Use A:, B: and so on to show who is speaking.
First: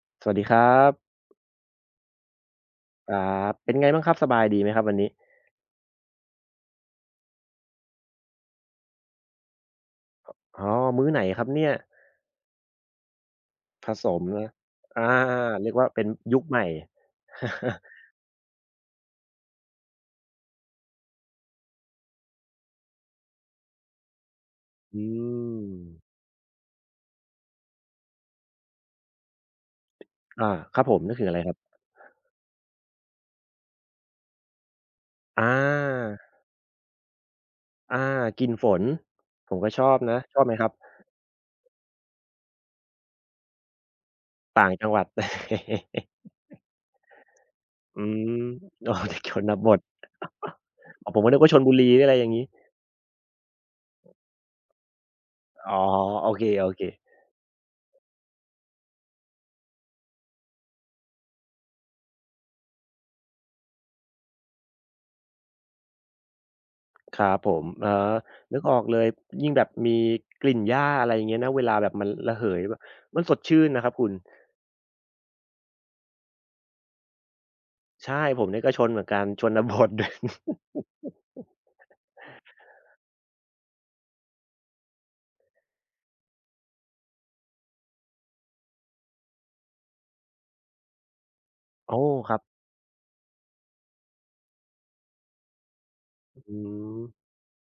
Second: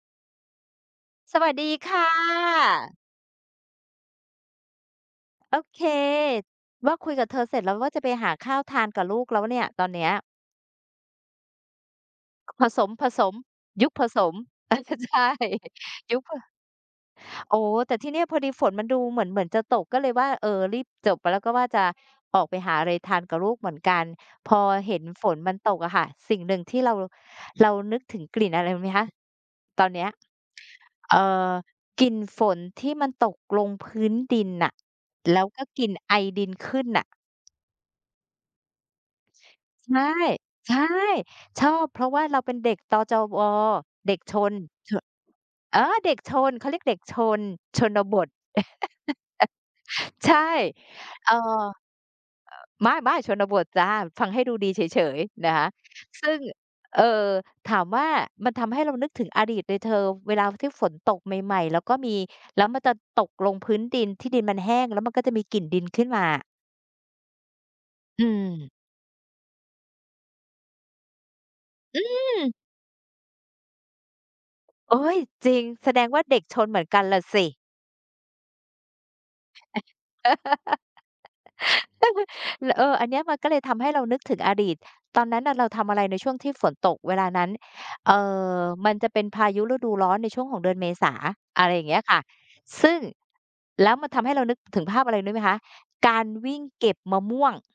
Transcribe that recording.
A: สวัสดีครับ
B: สวัสดีค่ะ
A: ครับ เป็นไงบ้างครับ สบายดีไหมครับวันนี้?
B: โอเค ว่าคุยกับเธอเสร็จแล้ว ว่าจะไปหาข้าวทานกับลูกแล้วเนี่ย ตอนเนี้ย
A: อ อ๋อ มื้อไหนครับเนี่ย?
B: ค ผสม ๆ ย
A: ผ
B: ุคผ
A: ส
B: ส
A: ม
B: ม
A: นะ
B: อา ช
A: อา
B: ใช่
A: เรียกว่าเป็น
B: ยุค ผ
A: ยุคใหม่
B: โอ้ แต่ทีเนี่ยพอดีฝนมันดูเหมือน เหมือนจะตกก็เลยว่า เอ่อ รีบจบไป แล้วก็ว่าจะออกไปหาอะไรทานกับลูกเหมือนกัน พอเห
A: อื
B: ็นฝนมันตกอะค
A: ม
B: ่ะ สิ่งหนึ่งที่เรา เรานึกถึงกลิ่นอะไรรู้ไหมคะ ตอนเนี้ย
A: อา ครับผม น
B: เ
A: ึ
B: อ
A: ก
B: ่
A: ถึงอะไรค
B: อ
A: รับ?
B: กลิ่นฝนที่มันตกลงพื้นดินน่ะ แล
A: อ
B: ้วก็กลิ่นไอ
A: า
B: ดินขึ้นน่ะ
A: อา กลิ่นฝน ผมก็ช
B: ใ
A: อ
B: ช
A: บ
B: ่
A: นะ ชอบไหมครั
B: ใ
A: บ?
B: ช่ ชอบเพราะว่าเราเป็นเด็กตอจอวอ เด็กชน
A: ต่างจัง
B: ช
A: หวั
B: น
A: ด
B: เออ เด็กชน เขาเรียกเด็กชน ช
A: อ
B: น
A: ื
B: บท
A: ม อ๋อ เด็ก ชนบท
B: ใช่
A: อ๋อ ผม
B: เ
A: ก
B: อ
A: ็
B: ่อ
A: นึกว่าชล
B: อ
A: บุรี หรืออะไรอย่างงี้
B: ไม่ ๆ ชนบทจ้ะ ฟังให้ดูดีเฉย ๆ นะค
A: อ
B: ะ
A: ๋อ โ
B: ซ
A: อ
B: ึ่ง
A: เค
B: เ
A: ๆ
B: อ่อ ถามว่า มันทำให้เรานึกถึงอดีตเลยเธอ เวลาที่ฝนตกใหม่ ๆ แล้วก็มี แล้วมันจะตกลงพื้นดิน ที่ดินมันแห้ง แล้วมันก็จะมีกลิ่นดินขึ้นมา
A: ครับผม อ๋อ
B: อื
A: นึก
B: ม
A: ออกเลย ยิ่งแบบมีกลิ่นหญ้า อะไรอย่างเงี้ยนะ เวลาแบบ
B: อ
A: มันระเห
B: ืม
A: ย บ มันสดชื่นนะครับคุณ
B: โอ๊ย จริง แสดงว่าเด็กชนเหมือนกันล่ะสิ
A: ใช่ ผมนี่ก็ชนเหมือนกัน ช
B: อ
A: น บท ด
B: ล เออ อันเนี้ยมันก็เลยทำให้เรานึกถึงอดีต ตอนนั้นน่ะเราทำอะไรในช่วงที่ฝนตกเวลานั้น เอ่อ มันจะเป็นพายุฤดูร้อนในช่วงของเดือนเมษา อะไรอย่าง
A: โอ
B: เ
A: ้
B: งี้ยค่ะ
A: ครับ
B: ซึ่ง แล้วมันทำให้เรานึกถึงภาพอะไรรู้ไหมคะ การ
A: ห
B: ว
A: อื
B: ิ่งเก็บ
A: ม
B: มะม่วง